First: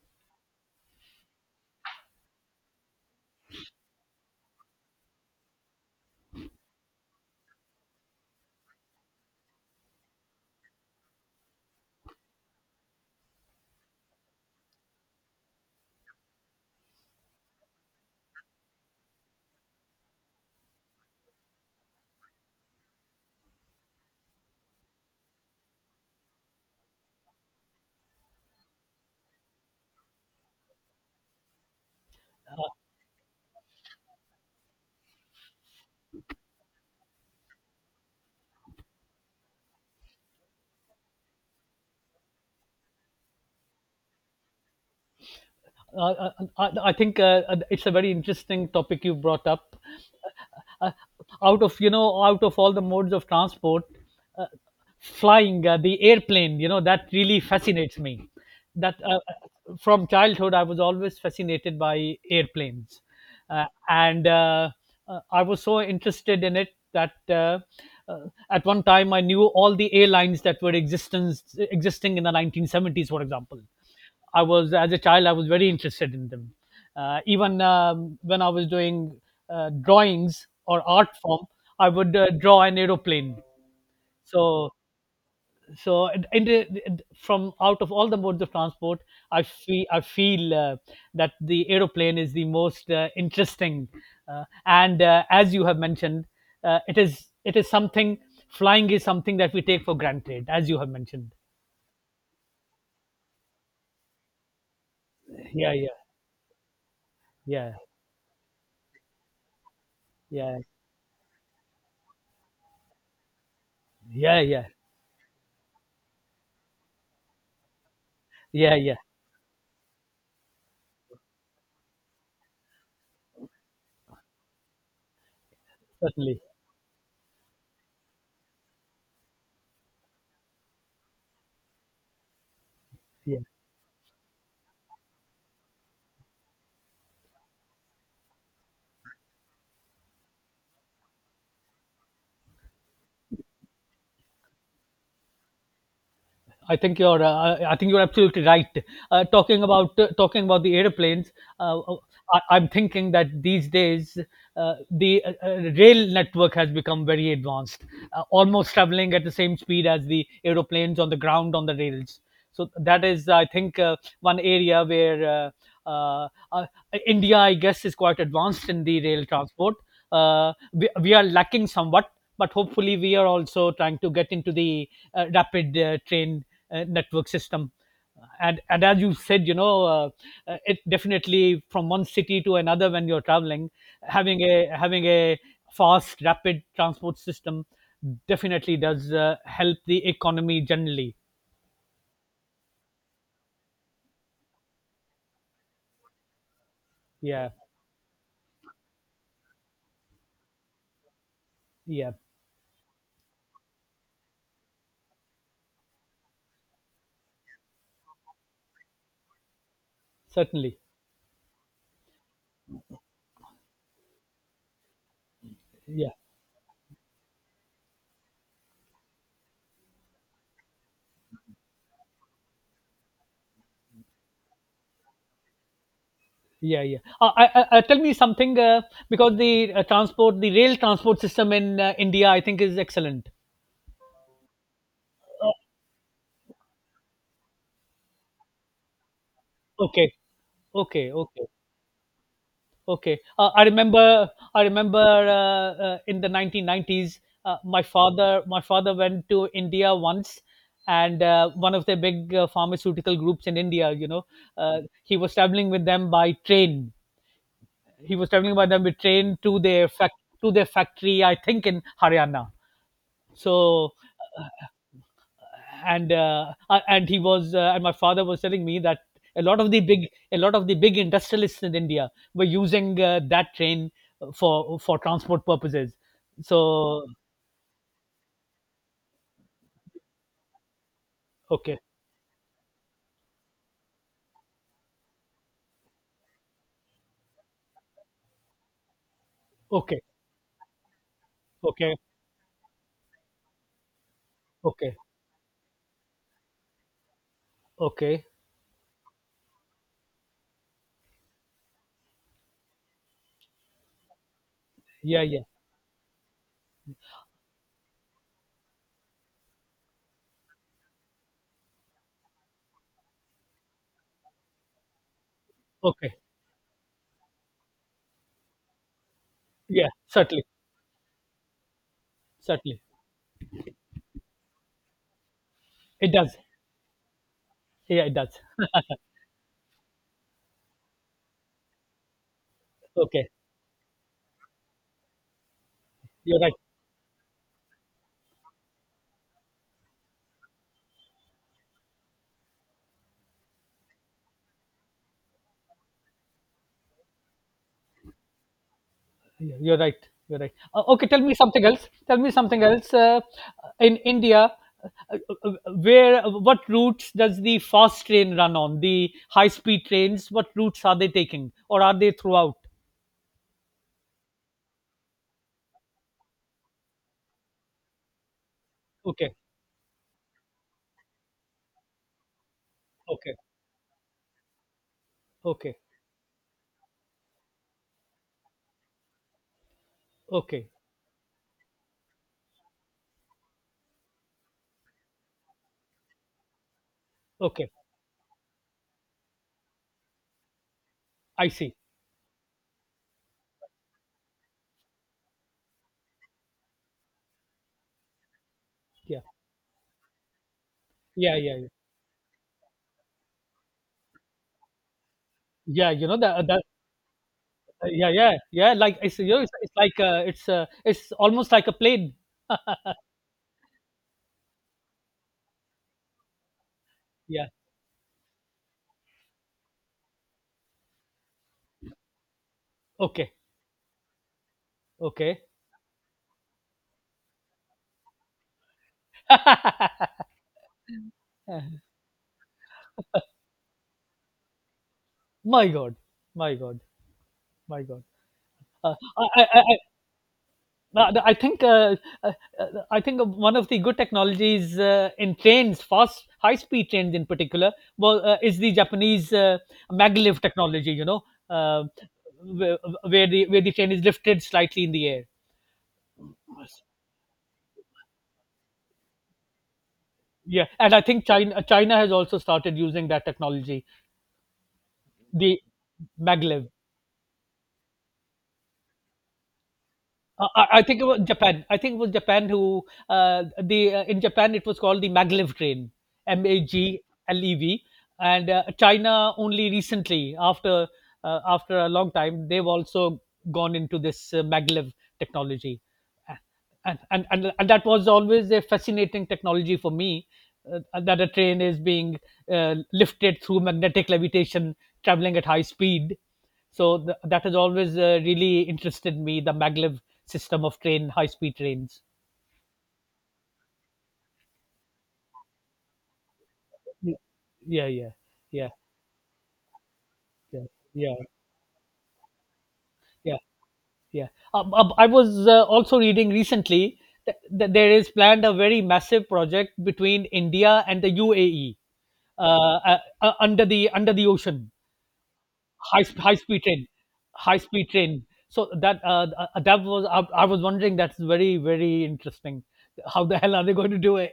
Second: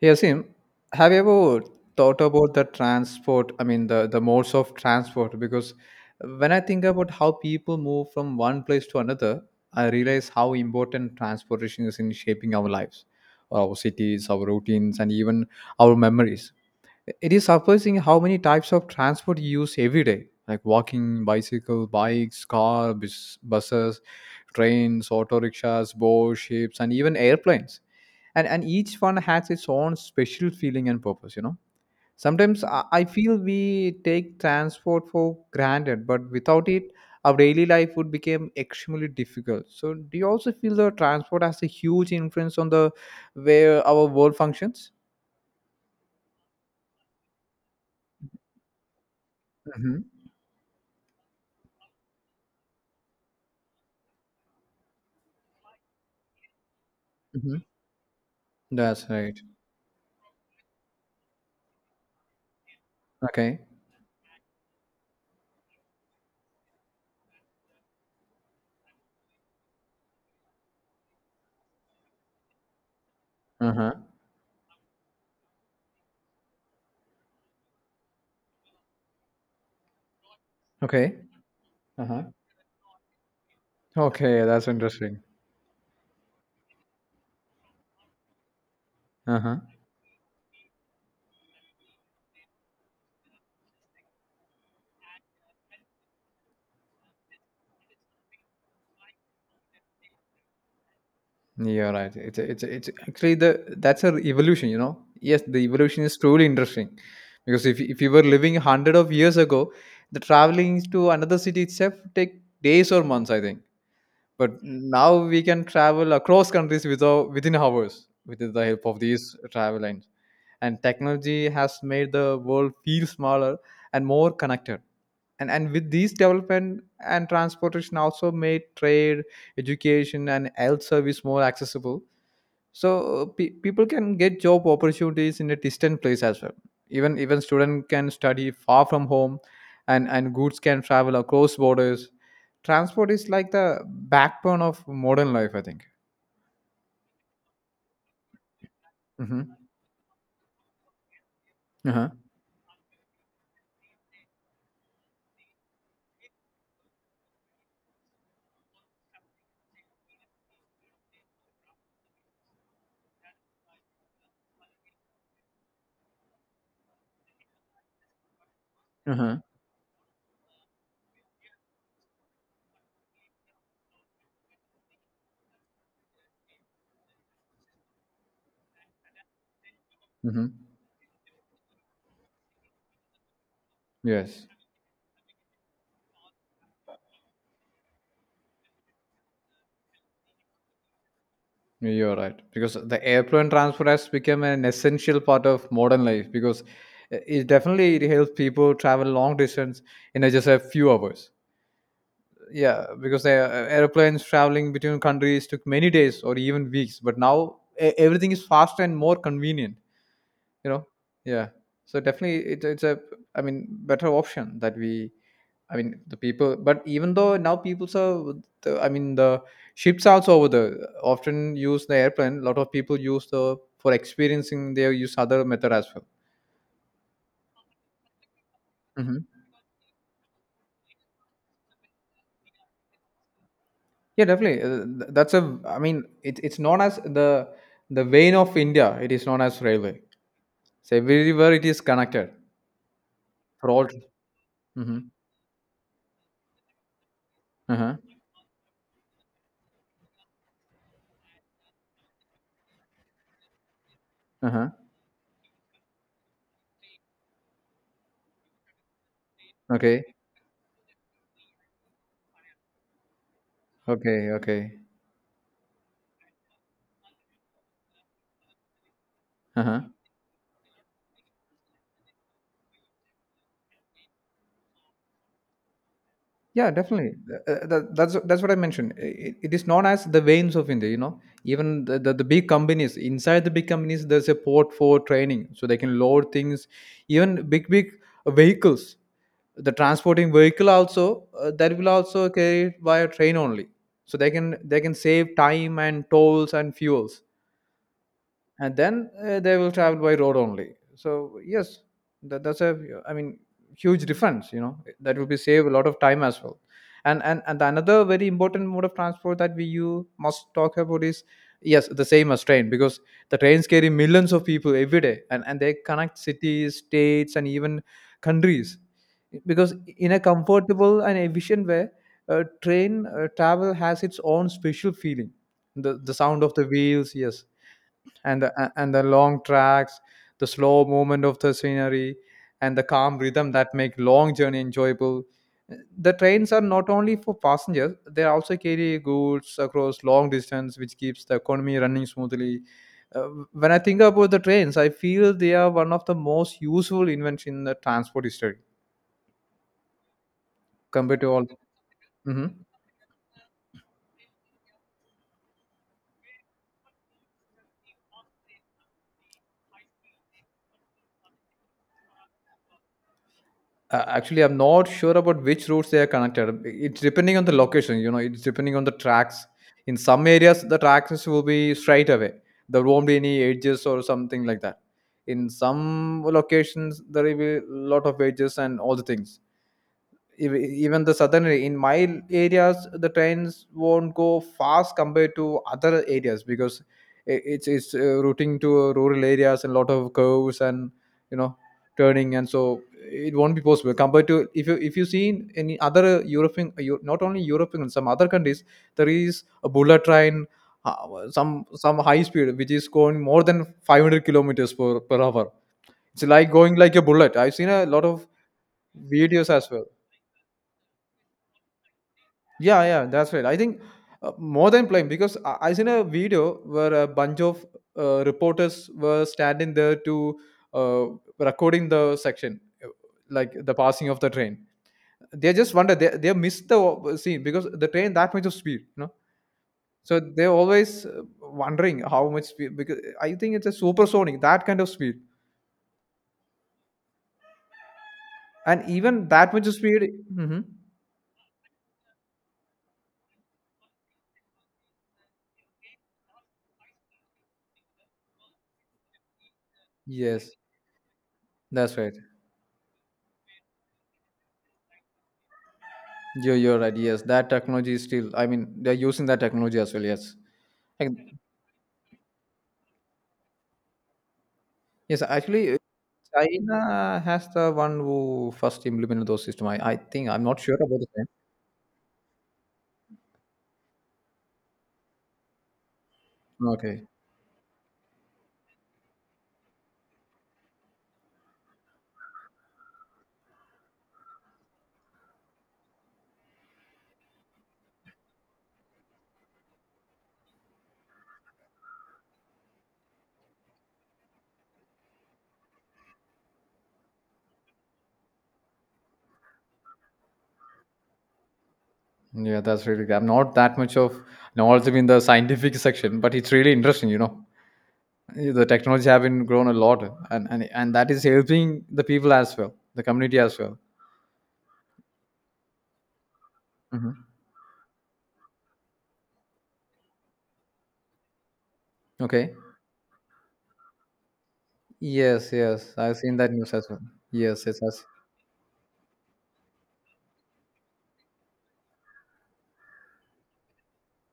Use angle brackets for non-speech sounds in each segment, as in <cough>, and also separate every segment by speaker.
Speaker 1: Hey, Asim, have you ever thought about the transport? I mean, the modes of transport? Because when I think about how people move from one place to another, I realize how important transportation is in shaping our lives, our cities, our routines, and even our memories. It is surprising how many types of transport you use every day, like walking, bicycle, bikes, car, bus, buses, trains, auto rickshaws, boats, ships, and even airplanes. And each one has its own special feeling and purpose. You know, sometimes I feel we take transport for granted, but without it, our daily life would become extremely difficult. So, do you also feel the transport has a huge influence on the way our world functions?
Speaker 2: Uh, I think it's a very interesting topic you brought up.
Speaker 1: Hmm.
Speaker 2: Uh, Out of out of all the modes of transport, uh, flying the airplane, you know, that really
Speaker 1: Hmm.
Speaker 2: fascinates me. That
Speaker 1: That's right.
Speaker 2: From childhood, I was always fascinated by airplanes,
Speaker 1: Okay.
Speaker 2: and I was so interested in it that uh, at one time I knew all the airlines that were existence existing in the 1970s, for example
Speaker 1: Uh-huh.
Speaker 2: I was as a child I was very interested in them. Even when I was doing drawings or art
Speaker 1: Okay.
Speaker 2: form, I would
Speaker 1: Uh-huh.
Speaker 2: draw an aeroplane.
Speaker 1: Okay, that's
Speaker 2: So
Speaker 1: interesting.
Speaker 2: so it- it- from out of all the modes of transport, I
Speaker 1: Uh-huh.
Speaker 2: feel I feel uh, that the aeroplane is the most interesting. And As you have mentioned, it is something. Flying is something that we take for granted, as you have mentioned.
Speaker 1: You're right. It's actually the that's a evolution, you know. Yes, the
Speaker 2: Yeah, yeah,
Speaker 1: evolution is truly interesting because
Speaker 2: yeah,
Speaker 1: if you were living 100 of years ago, the
Speaker 2: yeah,
Speaker 1: traveling to another city itself take days or months, I think.
Speaker 2: yeah,
Speaker 1: But
Speaker 2: yeah,
Speaker 1: now we can travel across countries without within hours with the
Speaker 2: yeah,
Speaker 1: help
Speaker 2: yeah.
Speaker 1: of these travel lines. And technology has made the world feel smaller and more connected, and, with these
Speaker 2: Certainly.
Speaker 1: development and transportation also made trade, education and health service more accessible. So
Speaker 2: Yeah.
Speaker 1: people can get job opportunities in a distant place as well. Even student can study far from home, and goods can travel across borders. Transport is like the backbone of modern life, I think.
Speaker 2: I think you're absolutely right.
Speaker 1: Mm-hmm.
Speaker 2: Talking about the airplanes, uh, uh,
Speaker 1: Uh-huh.
Speaker 2: I'm thinking that these days the rail network has become very advanced, almost traveling at the same speed as the aeroplanes on the ground on the rails. So that is, I think, one area where uh, uh, uh, India, I guess, is quite advanced in the rail
Speaker 1: Uh-huh.
Speaker 2: transport. We are lacking somewhat, but hopefully we are also trying to get into the rapid train network system. And as you said, you know,
Speaker 1: Mm-hmm.
Speaker 2: it definitely, from one city to another when you're traveling, having
Speaker 1: Yes.
Speaker 2: a having a fast rapid transport system definitely does help the economy generally.
Speaker 1: You're right. Because the airplane transport has become an essential part of modern life because it
Speaker 2: Yeah,
Speaker 1: definitely it helps people travel long distance in just a few hours.
Speaker 2: yeah,
Speaker 1: Yeah, because the airplanes traveling between countries took many days or even weeks, but now everything is faster and more convenient, you
Speaker 2: certainly.
Speaker 1: know? Yeah. So definitely it's a, I mean, better option that we, I mean,
Speaker 2: yeah
Speaker 1: the people, but even though now people are, the, I mean, the ships also over the often use the airplane. A lot of people use the for experiencing. They use other method as well.
Speaker 2: yeah Tell me something,
Speaker 1: Hmm.
Speaker 2: because the transport, the rail transport system in india, I think, is excellent.
Speaker 1: Yeah, definitely. That's
Speaker 2: Uh,
Speaker 1: a. I mean, it's known as the vein of India. It is known as railway.
Speaker 2: okay
Speaker 1: So
Speaker 2: Okay,
Speaker 1: everywhere it is connected
Speaker 2: okay. I
Speaker 1: for all.
Speaker 2: remember, I
Speaker 1: Mm-hmm.
Speaker 2: remember uh, uh, in the 1990s, uh,
Speaker 1: Uh
Speaker 2: my
Speaker 1: huh.
Speaker 2: father, my father went to India once, and one of the big pharmaceutical groups in India, you know,
Speaker 1: Uh huh.
Speaker 2: he was traveling with them by train. He was traveling by them by train to their
Speaker 1: Okay.
Speaker 2: fac- To their factory, I think, in Haryana. So
Speaker 1: Okay.
Speaker 2: uh,
Speaker 1: Okay.
Speaker 2: and he was and my father was telling me that
Speaker 1: Uh huh.
Speaker 2: a lot of the big industrialists in India were using that train for transport purposes.
Speaker 1: Yeah,
Speaker 2: So
Speaker 1: definitely. That's what I mentioned. It is known as the veins of India. You know,
Speaker 2: okay,
Speaker 1: even the big companies inside the big companies, there's a port for training, so they can load things, even big big vehicles. The
Speaker 2: okay,
Speaker 1: transporting vehicle also that will
Speaker 2: okay,
Speaker 1: also carry it by a train only, so they can
Speaker 2: okay,
Speaker 1: save time and tolls and fuels,
Speaker 2: okay,
Speaker 1: and then they will travel by road only. So yes, that, that's a, I mean, huge difference, you know, that
Speaker 2: yeah,
Speaker 1: will be
Speaker 2: yeah,
Speaker 1: save a lot of time as well. And another very important mode of transport that we you must talk about is yes the same as train, because the trains carry millions of people every day, and they
Speaker 2: okay,
Speaker 1: connect cities, states and even countries, because
Speaker 2: yeah,
Speaker 1: in a
Speaker 2: certainly,
Speaker 1: comfortable and efficient way.
Speaker 2: certainly,
Speaker 1: Train travel has its own special feeling, the
Speaker 2: it
Speaker 1: the
Speaker 2: does,
Speaker 1: sound of the wheels, yes,
Speaker 2: yeah, it does.
Speaker 1: and the and the long tracks, the slow movement of the scenery, and the calm
Speaker 2: Okay,
Speaker 1: rhythm that make long journey enjoyable. The
Speaker 2: you're
Speaker 1: trains
Speaker 2: right,
Speaker 1: are not only for passengers; they also carry goods across long distance, which keeps the economy running smoothly. When I think about the trains, I feel they are one of the most useful invention in the transport history
Speaker 2: you're right, you're right. Okay,
Speaker 1: compared
Speaker 2: tell
Speaker 1: to
Speaker 2: me
Speaker 1: all.
Speaker 2: something else. Tell me
Speaker 1: Mhm.
Speaker 2: something else. In India, uh, uh, where what routes does the fast train run? On the high speed trains, what routes are they taking, or are they throughout?
Speaker 1: Actually, I'm not sure about which routes they are connected. It's depending on the location, you know, it's depending on the
Speaker 2: Okay,
Speaker 1: tracks. In some areas, the tracks will be straight away. There won't be
Speaker 2: okay,
Speaker 1: any edges or something like that. In
Speaker 2: okay,
Speaker 1: some locations, there will be a lot of edges and all the things.
Speaker 2: okay,
Speaker 1: Even the southern in my areas the trains won't go fast compared to other areas, because i- it's
Speaker 2: okay,
Speaker 1: it's routing to rural areas and lot of curves and, you
Speaker 2: I
Speaker 1: know,
Speaker 2: see.
Speaker 1: turning, and so it won't be possible compared to if you see in any other european not only european, some other countries there
Speaker 2: Yeah,
Speaker 1: is a bullet train, uh,
Speaker 2: yeah,
Speaker 1: some
Speaker 2: yeah, yeah,
Speaker 1: some high speed which is going more than 500 kilometers per hour.
Speaker 2: yeah. You know
Speaker 1: It's
Speaker 2: that,
Speaker 1: like
Speaker 2: that
Speaker 1: going like a bullet. I've seen a lot
Speaker 2: yeah,
Speaker 1: of
Speaker 2: yeah, yeah, like it's, you know,
Speaker 1: videos
Speaker 2: it's,
Speaker 1: as
Speaker 2: it's
Speaker 1: well.
Speaker 2: like it's almost like a plane.
Speaker 1: Yeah, yeah, that's right. I think more than playing, because I seen a video where a bunch
Speaker 2: Yeah,
Speaker 1: of reporters were standing there to uh, recording the section,
Speaker 2: okay,
Speaker 1: like the passing of the train.
Speaker 2: okay.
Speaker 1: They just wonder they missed the scene because the train that much of speed, you know. So
Speaker 2: <laughs>
Speaker 1: they're always wondering how much speed, because I think it's a supersonic that kind of speed
Speaker 2: My god, my god, my god.
Speaker 1: and
Speaker 2: uh,
Speaker 1: even
Speaker 2: I,
Speaker 1: that
Speaker 2: I,
Speaker 1: much of speed. Hmm.
Speaker 2: No, no, uh, I think one of the good technologies in trains, fast high speed trains in particular, well, is the Japanese maglev
Speaker 1: Yes,
Speaker 2: technology. You know, uh,
Speaker 1: that's right.
Speaker 2: where, where the train is lifted slightly in the air.
Speaker 1: You're right. Yes, that technology is still, I mean, they're using that technology as well. Yes.
Speaker 2: Yeah, and I
Speaker 1: Like,
Speaker 2: think China has also started using that technology,
Speaker 1: yes,
Speaker 2: the
Speaker 1: actually,
Speaker 2: maglev.
Speaker 1: China has the one who first implemented those system. I think I'm
Speaker 2: Uh,
Speaker 1: not
Speaker 2: I
Speaker 1: sure
Speaker 2: I
Speaker 1: about
Speaker 2: think it
Speaker 1: the
Speaker 2: was
Speaker 1: time.
Speaker 2: Japan. I think it was Japan who the in Japan it was called the maglev train, M A G
Speaker 1: Okay,
Speaker 2: L E V, and China only recently, after after a long time, they've also gone into this maglev technology, and that was always a fascinating technology for me. That a train is being lifted through magnetic levitation, traveling at high speed, so that has always really interested me, the maglev system of train, high speed trains.
Speaker 1: yeah, that's really good. I'm not that much of knowledgeable in the scientific section, but it's really interesting.
Speaker 2: Yeah,
Speaker 1: You know,
Speaker 2: yeah, yeah,
Speaker 1: the
Speaker 2: yeah,
Speaker 1: technology have been grown a lot, and
Speaker 2: yeah,
Speaker 1: and, and that
Speaker 2: yeah,
Speaker 1: is helping the people as well, the
Speaker 2: yeah,
Speaker 1: community as well.
Speaker 2: yeah. I was also reading recently
Speaker 1: Hmm.
Speaker 2: that there is planned a very massive project between India and the UAE, uh,
Speaker 1: Okay.
Speaker 2: under the ocean,
Speaker 1: Yes, yes,
Speaker 2: high
Speaker 1: I've
Speaker 2: sp- high
Speaker 1: seen that
Speaker 2: speed
Speaker 1: news
Speaker 2: train,
Speaker 1: as well.
Speaker 2: high
Speaker 1: Yes, yes,
Speaker 2: speed
Speaker 1: yes.
Speaker 2: train. So that that was, I was wondering, that's very very interesting. How the hell are they going to do it?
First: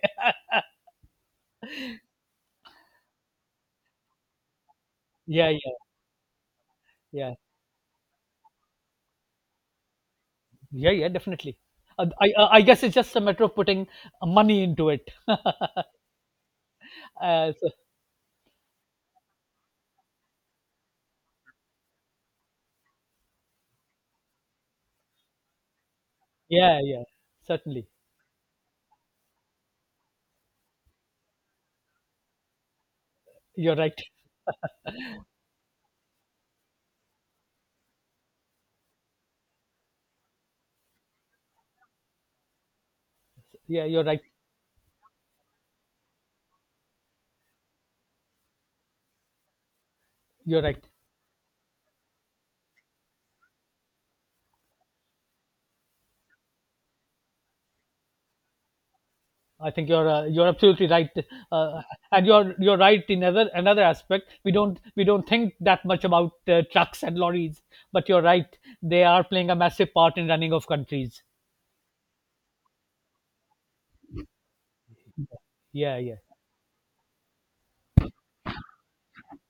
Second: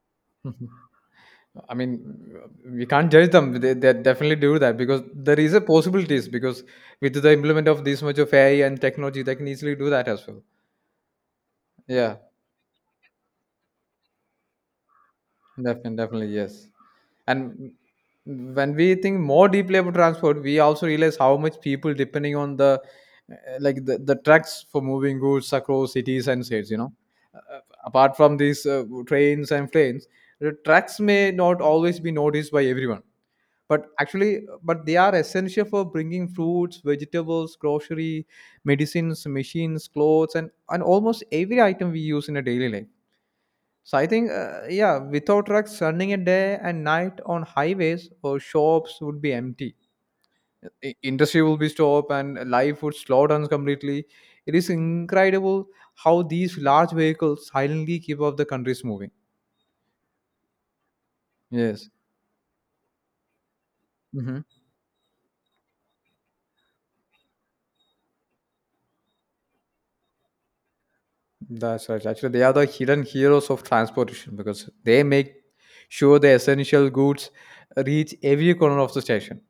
Speaker 1: I mean, we can't judge them. They definitely do that because
Speaker 2: <laughs>
Speaker 1: there
Speaker 2: Yeah,
Speaker 1: is a
Speaker 2: yeah,
Speaker 1: possibilities, because with the
Speaker 2: yeah.
Speaker 1: implement of this much of AI and technology, they can easily do that as well.
Speaker 2: Yeah, yeah, definitely. Uh,
Speaker 1: Yeah,
Speaker 2: I uh, I guess it's just a matter of putting money into it.
Speaker 1: definitely, definitely, yes.
Speaker 2: Uh, so,
Speaker 1: And when we think more deeply about transport, we also realize how much people depending on the like the trucks for moving goods across cities and states. You
Speaker 2: yeah,
Speaker 1: know,
Speaker 2: yeah,
Speaker 1: uh,
Speaker 2: certainly.
Speaker 1: apart from these trains and planes, the trucks may not always be noticed by everyone,
Speaker 2: You're
Speaker 1: but
Speaker 2: right.
Speaker 1: actually but they are essential for bringing fruits, vegetables, grocery, medicines, machines, clothes, and almost every item we use in a daily life.
Speaker 2: Yeah,
Speaker 1: So
Speaker 2: you're
Speaker 1: I
Speaker 2: right.
Speaker 1: think yeah, without trucks running a day and night on highways or shops would be empty.
Speaker 2: You're right.
Speaker 1: Industry will be stopped and life would slow down completely. It is incredible how these large vehicles silently keep up the countries moving.
Speaker 2: I think you're absolutely right, uh,
Speaker 1: Yes.
Speaker 2: and you're right in another aspect.
Speaker 1: Mhm.
Speaker 2: We don't think that much about trucks and lorries, but you're right. They are playing a massive part in running of countries.
Speaker 1: That's right. Actually, they are the hidden heroes of transportation because they make
Speaker 2: Yeah, yeah,
Speaker 1: sure the essential goods reach every corner of the station.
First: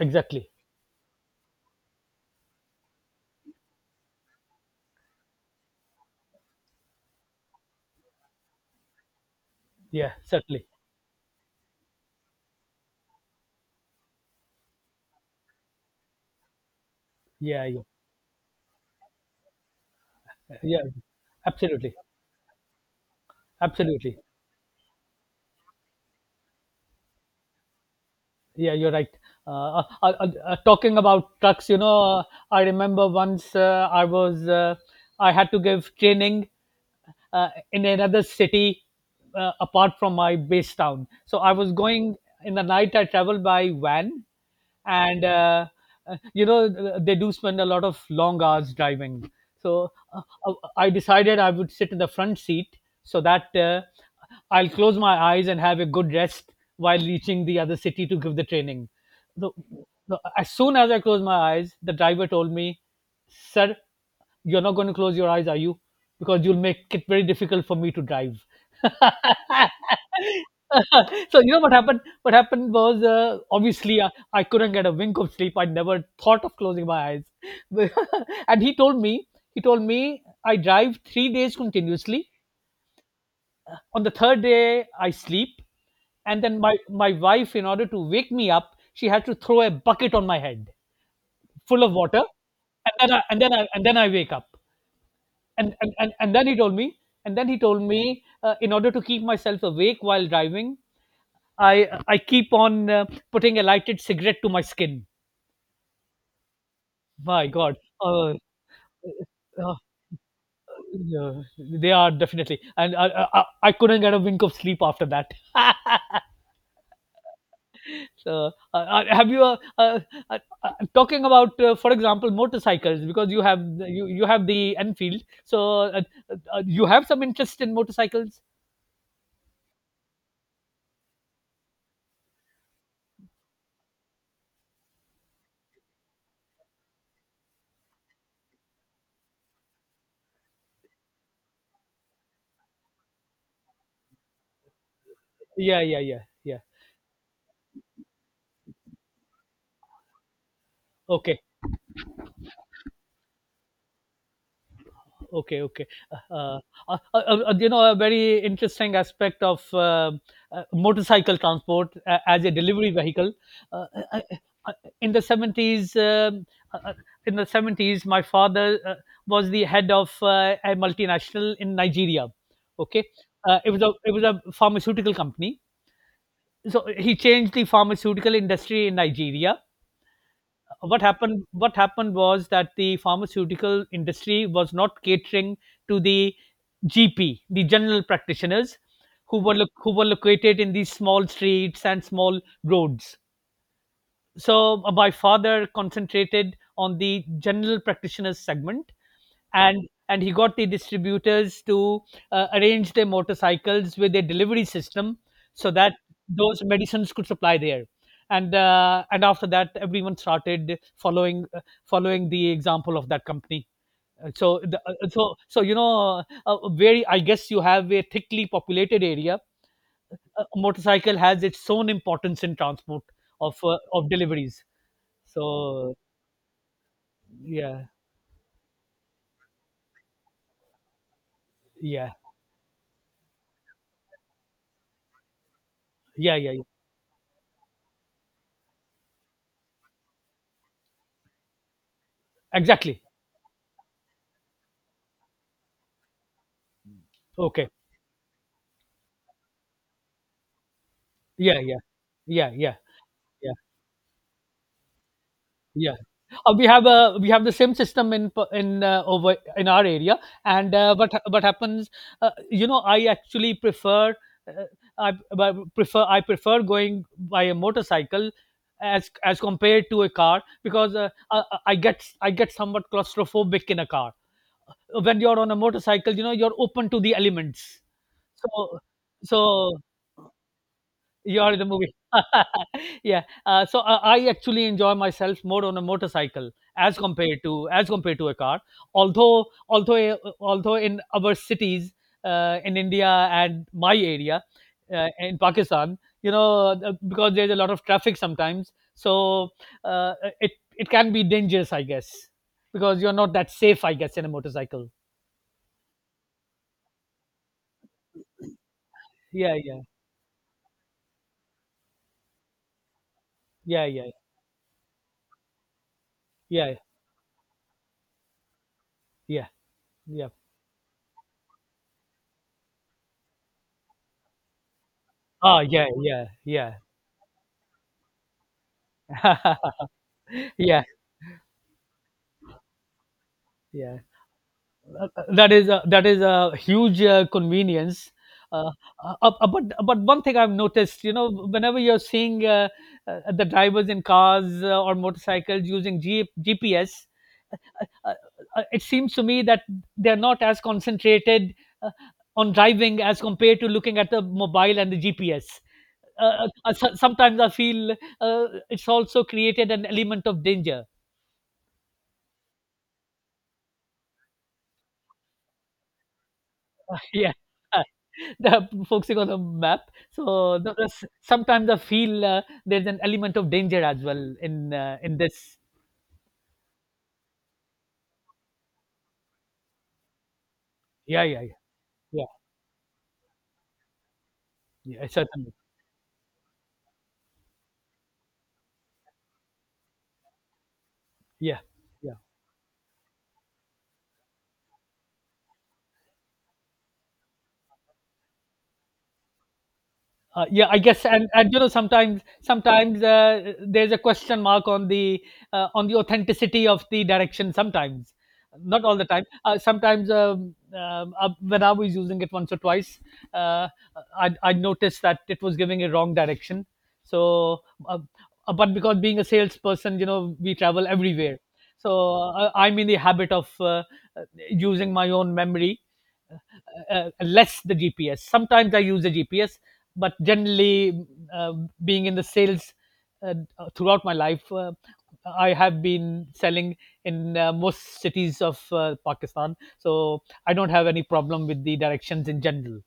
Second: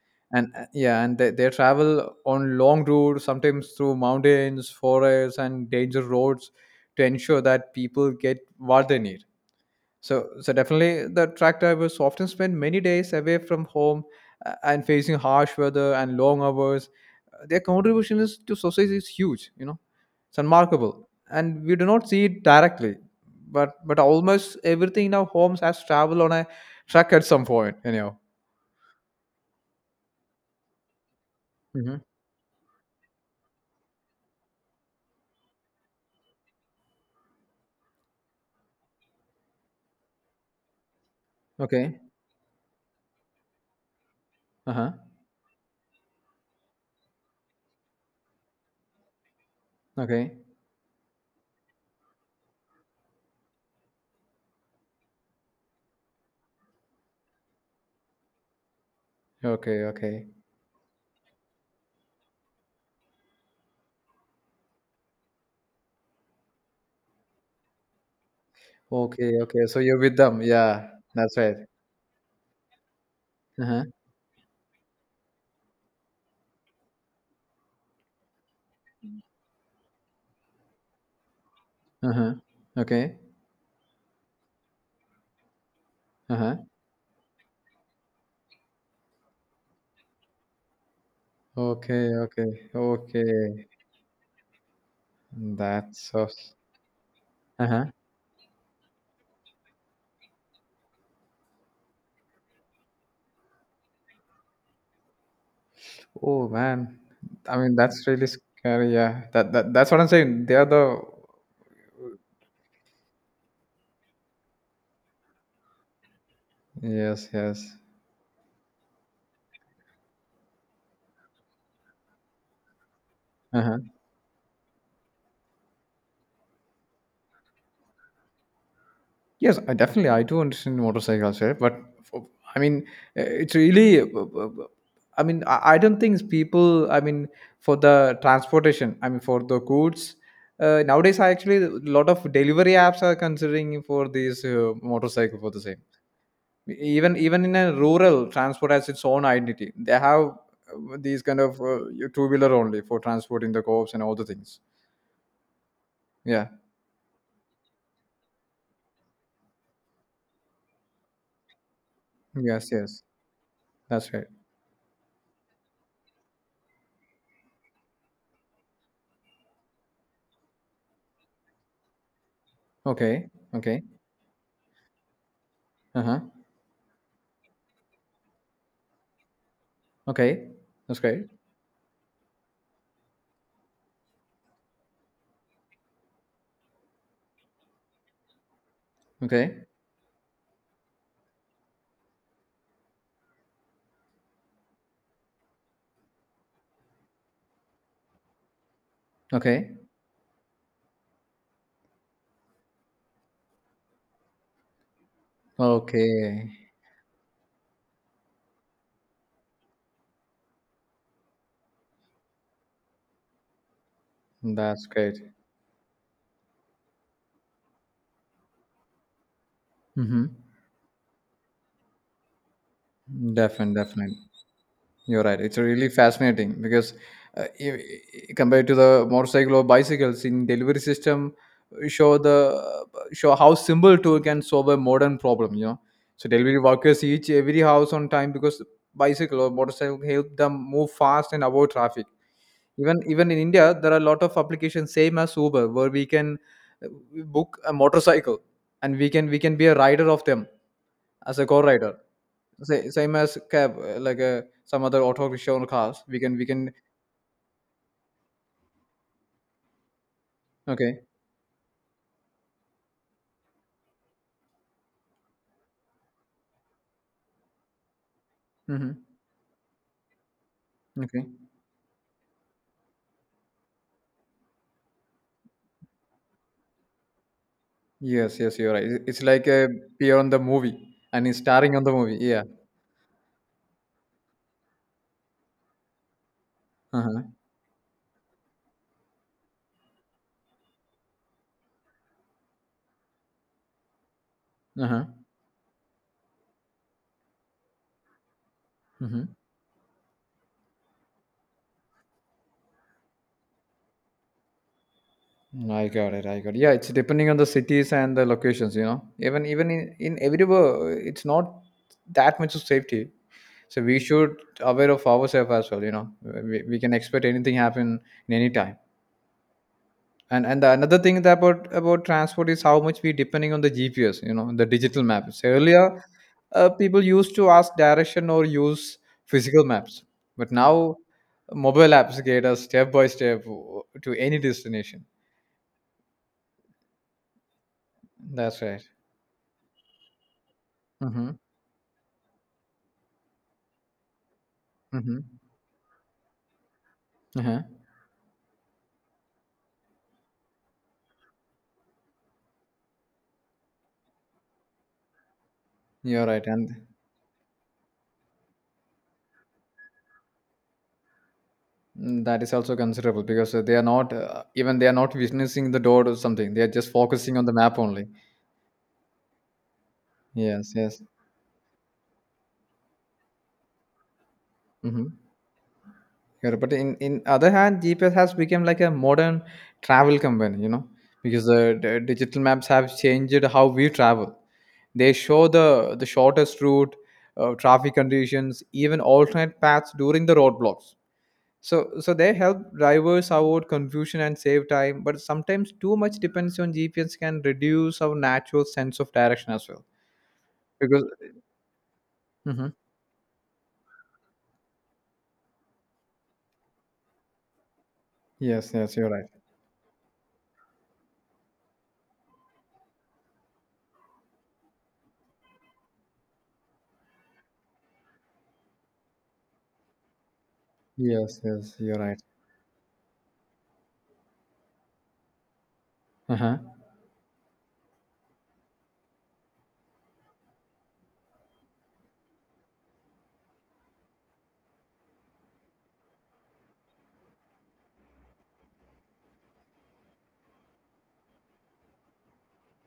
Speaker 2: exactly.
Speaker 1: And yeah, and they travel on long routes, sometimes through mountains, forests, and dangerous roads to ensure that people get what they need.
Speaker 2: Yeah,
Speaker 1: So, so
Speaker 2: certainly.
Speaker 1: definitely the truck drivers often spend many days away from home and facing harsh weather and long hours. Their
Speaker 2: Yeah, yeah,
Speaker 1: contribution is to society is huge, you know, it's
Speaker 2: yeah.
Speaker 1: remarkable. And we do
Speaker 2: Absolutely,
Speaker 1: not see it directly, but
Speaker 2: absolutely.
Speaker 1: almost everything in our homes has traveled on a truck at some point, anyhow.
Speaker 2: Yeah, you're right. Uh, talking about trucks, you
Speaker 1: Hmm.
Speaker 2: know, I remember once I had to give training in another city apart from my base town. So I was
Speaker 1: Okay.
Speaker 2: going in the night. I traveled by van,
Speaker 1: Uh-huh.
Speaker 2: and you know, they do spend a lot of long hours driving. So
Speaker 1: Okay.
Speaker 2: I decided I would sit in the front seat so that I'll close my eyes and have a good rest while reaching the other city to give the training. The,
Speaker 1: Okay. Okay.
Speaker 2: as soon as I closed my eyes, the driver told me, "Sir, you're not going to close your eyes, are you? Because you'll make it very difficult for me to drive." <laughs>
Speaker 1: Okay. Okay. So you're with them. Yeah, that's
Speaker 2: So you
Speaker 1: right.
Speaker 2: know what happened? What happened was,
Speaker 1: Uh-huh.
Speaker 2: obviously, I couldn't get a wink of sleep. I never thought of closing my eyes. <laughs> And he told me, "I drive 3 days continuously.
Speaker 1: Uh-huh. Okay.
Speaker 2: On the third day I sleep, and
Speaker 1: Uh-huh.
Speaker 2: then my wife, in order to wake me up, she had to throw a bucket on my head full of
Speaker 1: Okay,
Speaker 2: water,
Speaker 1: okay,
Speaker 2: and
Speaker 1: okay.
Speaker 2: then I wake up." and and,
Speaker 1: That's
Speaker 2: and,
Speaker 1: so.
Speaker 2: and then he told me and then he told
Speaker 1: Uh-huh.
Speaker 2: me, in order to keep myself awake while driving, I keep on putting a lighted cigarette to my skin.
Speaker 1: Oh man,
Speaker 2: My
Speaker 1: I mean
Speaker 2: god.
Speaker 1: that's really
Speaker 2: uh,
Speaker 1: scary. Yeah, that, that
Speaker 2: uh,
Speaker 1: that's what I'm saying. They are the.
Speaker 2: yeah, they are, definitely. And I couldn't get a wink of sleep after that. <laughs>
Speaker 1: Yes, yes.
Speaker 2: So have you uh, uh, talking about, for example, motorcycles, because you have
Speaker 1: Uh-huh.
Speaker 2: you, you have the enfield, so uh, you have some interest in motorcycles.
Speaker 1: Yes, I definitely I do understand motorcycles, right? But for, I mean, it's really. I mean, I don't think people. I mean, for the transportation. I mean, for the goods. Nowadays, I actually a lot of delivery apps are considering for these motorcycle for the same.
Speaker 2: Yeah, yeah, yeah, yeah,
Speaker 1: Even in a rural transport has its own identity. They have these
Speaker 2: okay.
Speaker 1: kind of two wheeler only for transporting the co-ops and all the things.
Speaker 2: Okay, okay.
Speaker 1: Yeah.
Speaker 2: Uh, uh, uh, you know, a very interesting aspect of motorcycle transport as a
Speaker 1: Yes,
Speaker 2: delivery
Speaker 1: yes,
Speaker 2: vehicle. Uh,
Speaker 1: that's
Speaker 2: uh,
Speaker 1: right.
Speaker 2: uh, in the seventies, uh, uh, in the seventies, my father was the head of a multinational in Nigeria. Okay,
Speaker 1: Okay. Okay.
Speaker 2: it was a pharmaceutical company.
Speaker 1: Uh-huh.
Speaker 2: So he changed the pharmaceutical industry in Nigeria.
Speaker 1: Okay. That's great.
Speaker 2: What happened was that the pharmaceutical industry was not catering to the gp, the general practitioners,
Speaker 1: Okay.
Speaker 2: who were located in these small streets and small roads. So my father concentrated on the general practitioners segment,
Speaker 1: Okay.
Speaker 2: and he got the distributors to arrange their motorcycles with a delivery system, so that those
Speaker 1: Okay.
Speaker 2: medicines could supply there. And and after that, everyone started following following the example of that company. So the,
Speaker 1: That's great.
Speaker 2: so So you know, a very, I guess, you have a thickly populated area,
Speaker 1: Mm-hmm.
Speaker 2: a motorcycle has its own importance in transport
Speaker 1: Definitely,
Speaker 2: of
Speaker 1: definitely.
Speaker 2: deliveries.
Speaker 1: You're right. It's really
Speaker 2: So
Speaker 1: fascinating because
Speaker 2: yeah,
Speaker 1: compared to the motorcycle or bicycles in delivery system,
Speaker 2: yeah,
Speaker 1: show the show how simple tool can solve a modern problem. You know, so
Speaker 2: yeah, yeah,
Speaker 1: delivery
Speaker 2: yeah.
Speaker 1: workers reach every house on time, because bicycle or motorcycle help them move fast and avoid traffic. Even
Speaker 2: Exactly.
Speaker 1: even in India, there are a lot of applications same as Uber where we can uh, book
Speaker 2: Okay.
Speaker 1: a motorcycle, and we can be a rider of them as a
Speaker 2: Yeah, yeah.
Speaker 1: co-rider.
Speaker 2: Yeah, yeah,
Speaker 1: Same as
Speaker 2: yeah,
Speaker 1: cab, some other auto rickshaw or
Speaker 2: yeah.
Speaker 1: cars. We can, we can.
Speaker 2: We have the same system in over in our area, and
Speaker 1: Okay.
Speaker 2: what happens? You know, I actually prefer uh, I b- prefer I prefer going by a motorcycle
Speaker 1: Mm-hmm.
Speaker 2: as compared to a car, because uh,
Speaker 1: Okay.
Speaker 2: I, I get I get somewhat claustrophobic in a car. When you're on a motorcycle, you know, you're open to the elements.
Speaker 1: Yes, yes, you're
Speaker 2: So
Speaker 1: right. It- It's like a
Speaker 2: so
Speaker 1: peer on the movie, and it's
Speaker 2: You are the
Speaker 1: starring on the
Speaker 2: movie.
Speaker 1: movie.
Speaker 2: <laughs>
Speaker 1: Yeah.
Speaker 2: Yeah. So I actually enjoy myself more on a motorcycle as
Speaker 1: Uh huh.
Speaker 2: compared to a car. Although although in our cities in India and my area
Speaker 1: Uh huh.
Speaker 2: in Pakistan, you know, because there's a lot of traffic sometimes,
Speaker 1: Mm-hmm.
Speaker 2: so uh, it it can be dangerous, I guess, because you're not that safe, I guess, in a motorcycle.
Speaker 1: I got it. I got it. Yeah, it's depending on the cities and the locations. You know, even
Speaker 2: Yeah,
Speaker 1: even
Speaker 2: yeah,
Speaker 1: in in everywhere, it's not that much of safety. So
Speaker 2: yeah,
Speaker 1: we
Speaker 2: yeah,
Speaker 1: should aware of ourselves as well. You know, we,
Speaker 2: yeah,
Speaker 1: we can expect anything happen in any time.
Speaker 2: yeah, yeah.
Speaker 1: And the another thing that about transport is how much we depending on the GPS, you know, the digital maps. So
Speaker 2: Oh,
Speaker 1: earlier
Speaker 2: yeah, yeah, yeah,
Speaker 1: people used to ask direction or use physical maps, but
Speaker 2: <laughs> yeah,
Speaker 1: now mobile apps get us step by step
Speaker 2: yeah.
Speaker 1: to any destination.
Speaker 2: That is a huge convenience.
Speaker 1: That's
Speaker 2: Uh,
Speaker 1: right.
Speaker 2: but one thing I've noticed, you
Speaker 1: Mm-hmm.
Speaker 2: know, whenever you're seeing the drivers in cars or
Speaker 1: Mm-hmm.
Speaker 2: motorcycles using GPS,
Speaker 1: Uh-huh.
Speaker 2: uh, it seems to me that they're not as concentrated uh, on driving as compared to looking at the mobile and the GPS.
Speaker 1: You're right. And
Speaker 2: So- sometimes I feel it's also created an element of danger.
Speaker 1: mm, that is also considerable because they are not even they are not witnessing the door or something. They are just
Speaker 2: <laughs> Yeah.
Speaker 1: focusing on the map
Speaker 2: Uh,
Speaker 1: only.
Speaker 2: the <laughs> focusing on the map. So
Speaker 1: Yes,
Speaker 2: the
Speaker 1: yes.
Speaker 2: sometimes I feel there's an element of danger as well
Speaker 1: Mm-hmm.
Speaker 2: in this.
Speaker 1: Yeah, but in other hand, GPS has become like a modern travel company, you know,
Speaker 2: Yeah, yeah,
Speaker 1: because
Speaker 2: yeah,
Speaker 1: the
Speaker 2: yeah,
Speaker 1: digital maps have changed how we travel.
Speaker 2: yeah,
Speaker 1: They show
Speaker 2: certainly.
Speaker 1: the shortest route, traffic conditions, even alternate paths during the roadblocks.
Speaker 2: Yeah,
Speaker 1: So
Speaker 2: yeah.
Speaker 1: they help drivers avoid confusion and save time. But sometimes too much depends on GPS can reduce our natural sense of direction as well.
Speaker 2: Yeah, I guess,
Speaker 1: Because
Speaker 2: and you know, sometimes
Speaker 1: mhm,
Speaker 2: sometimes there's a question mark on the on the authenticity of the direction. Sometimes,
Speaker 1: yes,
Speaker 2: not
Speaker 1: yes,
Speaker 2: all the
Speaker 1: you're right.
Speaker 2: time. Sometimes when I was using it once or twice, uh, I noticed that it was giving a wrong direction. So, uh, but because being a salesperson, you know, we travel everywhere.
Speaker 1: Yes, yes,
Speaker 2: So
Speaker 1: you're right.
Speaker 2: I'm in the habit of using my own memory
Speaker 1: Uh-huh.
Speaker 2: less the GPS. Sometimes I use the GPS, but generally, uh, being in the sales uh, throughout my life, I have been selling in most cities of Pakistan. So I don't have any problem with the directions in general.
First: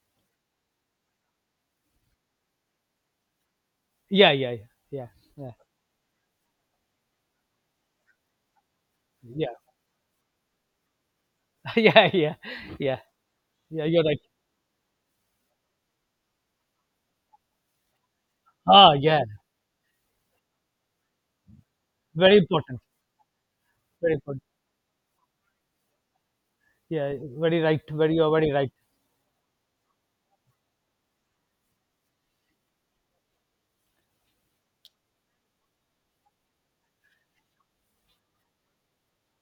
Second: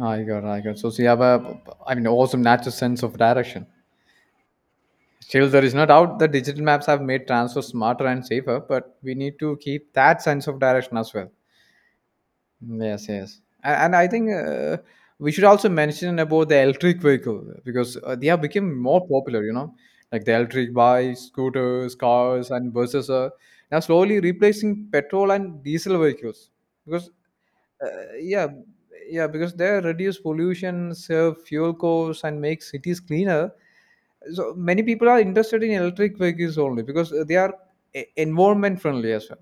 Speaker 1: I got, I got. So, so you have a, I mean, awesome natural sense of direction.
Speaker 2: Yeah, yeah, yeah,
Speaker 1: Still,
Speaker 2: yeah,
Speaker 1: there is no doubt that digital maps have made transfer smarter and safer, but we need
Speaker 2: yeah,
Speaker 1: to keep that sense of direction as well.
Speaker 2: <laughs> yeah, yeah, yeah,
Speaker 1: Mm,
Speaker 2: yeah,
Speaker 1: yes, yes.
Speaker 2: yeah,
Speaker 1: And
Speaker 2: you're
Speaker 1: I
Speaker 2: right.
Speaker 1: think we should also mention about the electric vehicle because they have become
Speaker 2: Ah,
Speaker 1: more
Speaker 2: yeah,
Speaker 1: popular, you know, like the electric bikes, scooters,
Speaker 2: very
Speaker 1: cars, and
Speaker 2: important,
Speaker 1: buses are now
Speaker 2: very
Speaker 1: slowly
Speaker 2: important.
Speaker 1: replacing petrol and diesel vehicles because
Speaker 2: Yeah, very right. Very,
Speaker 1: uh,
Speaker 2: you're
Speaker 1: yeah,
Speaker 2: very right.
Speaker 1: yeah, because they reduce pollution, save fuel costs, and make cities cleaner. So many people are interested in electric vehicles only because they are environment friendly as well.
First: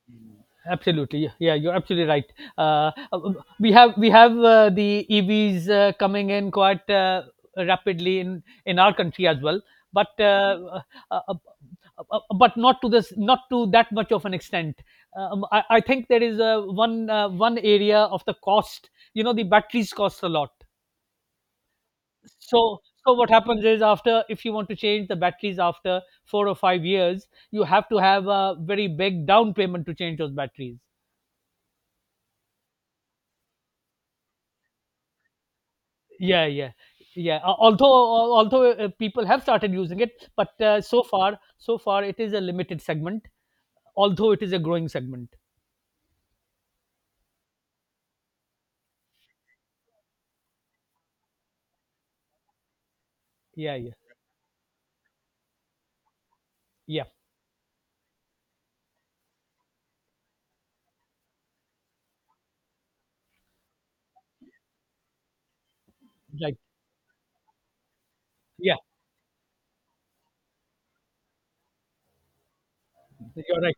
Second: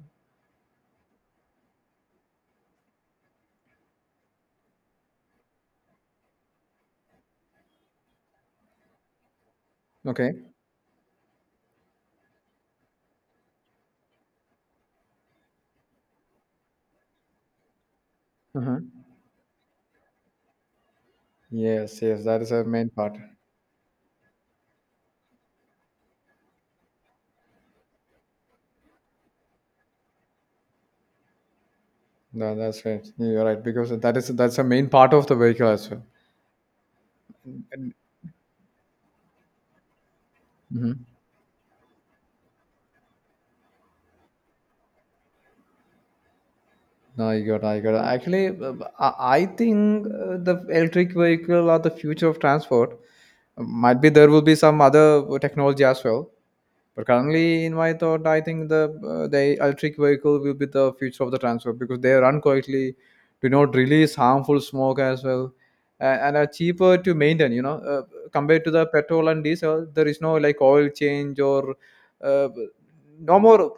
Speaker 2: Absolutely, yeah, yeah, you're absolutely right. We have the EVs coming in quite rapidly in our country as well, but
Speaker 1: Okay.
Speaker 2: uh, uh, but not to this not to that much of an extent. I think there is one one area of the
Speaker 1: Uh-huh.
Speaker 2: cost. You know, the batteries cost a lot.
Speaker 1: Yes, yes, that is a
Speaker 2: So
Speaker 1: main
Speaker 2: so
Speaker 1: part.
Speaker 2: what happens is after if you want to change the batteries after 4 or 5 years, you have to have a very big down payment to change those batteries.
Speaker 1: No, that's right, you're right, because that is that's a main part of the vehicle as well.
Speaker 2: Yeah, yeah, yeah. Although people have started using it but so
Speaker 1: Mhm.
Speaker 2: far so far it is a limited segment, although it is a growing segment.
Speaker 1: No, I got, I got. Actually, I think the electric vehicle are the future of transport.
Speaker 2: Yeah, yeah,
Speaker 1: Might be there will be some other technology as well.
Speaker 2: yeah,
Speaker 1: But currently, in my thought, I think the electric vehicle will be the future of the transport because they run quietly, do not release harmful smoke as well, and are
Speaker 2: right,
Speaker 1: cheaper to maintain. You know, compared to
Speaker 2: yeah,
Speaker 1: the petrol and diesel, there is no like oil change or uh, no
Speaker 2: you're
Speaker 1: more,
Speaker 2: right,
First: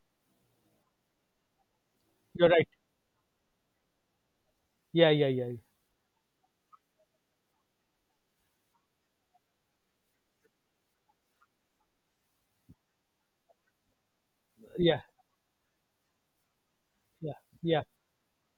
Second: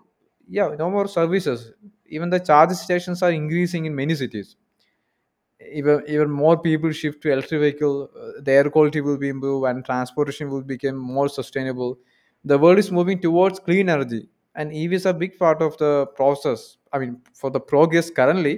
Speaker 1: yeah, no more services. Even the
Speaker 2: you're right,
Speaker 1: charging stations are increasing in many cities.
Speaker 2: yeah, yeah, yeah,
Speaker 1: Even more people shift to electric vehicle, the air quality will be improved and transportation will become more sustainable. The world is moving towards clean energy, and
Speaker 2: yeah,
Speaker 1: EVs are a big part of the process, I mean
Speaker 2: yeah,
Speaker 1: for the
Speaker 2: yeah.
Speaker 1: progress currently.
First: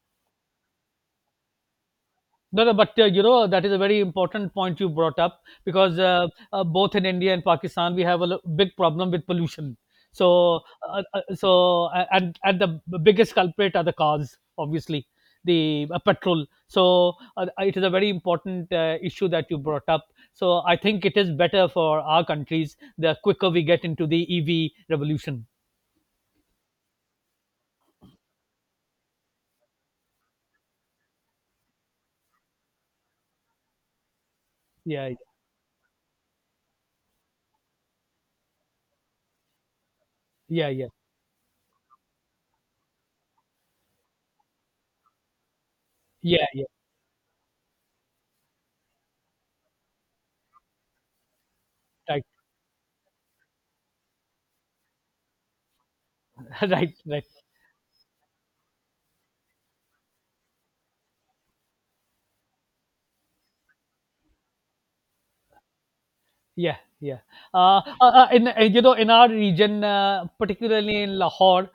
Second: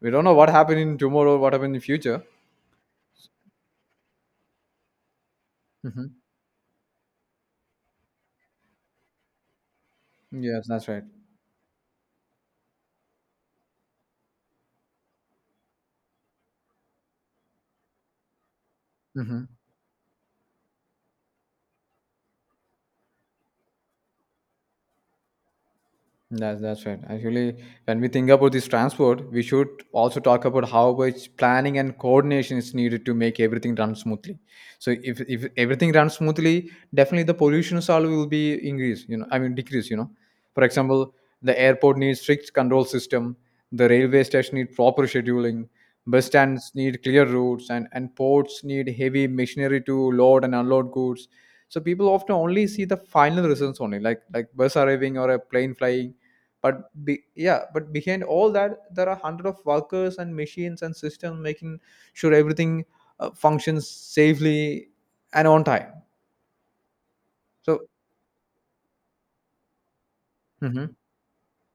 Speaker 1: We don't know what happened in tomorrow, what happened in future.
Speaker 2: No, no, but you know that is a very important point you brought up because
Speaker 1: Hmm.
Speaker 2: both in India and Pakistan we have a big problem with pollution. So,
Speaker 1: Yes, that's right.
Speaker 2: so and the biggest culprit are the cars, obviously the petrol. So it is a very important issue
Speaker 1: Hmm.
Speaker 2: that you brought up. So I think it is better for our countries the quicker we get into the EV revolution.
Speaker 1: That's right. Actually, when we think about this transport, we should also talk about how much planning and coordination is needed to make everything run smoothly. So
Speaker 2: Yeah,
Speaker 1: if everything runs smoothly, definitely the pollution solve will be increase. You know, I mean decrease. You know, for
Speaker 2: yeah, yeah, yeah,
Speaker 1: example, the airport needs strict control system. The railway station need proper scheduling. Bus
Speaker 2: yeah, yeah.
Speaker 1: stands need clear routes, and ports need heavy machinery to load and unload goods. So people
Speaker 2: Right,
Speaker 1: often only see the final results only, like bus arriving or a plane flying,
Speaker 2: <laughs>
Speaker 1: but
Speaker 2: right,
Speaker 1: be,
Speaker 2: right.
Speaker 1: yeah but behind all that there are hundred of workers and machines and systems making sure everything functions safely and on time.
Speaker 2: Yeah, yeah.
Speaker 1: So
Speaker 2: In you know, in our region,
Speaker 1: mhm.
Speaker 2: particularly in Lahore,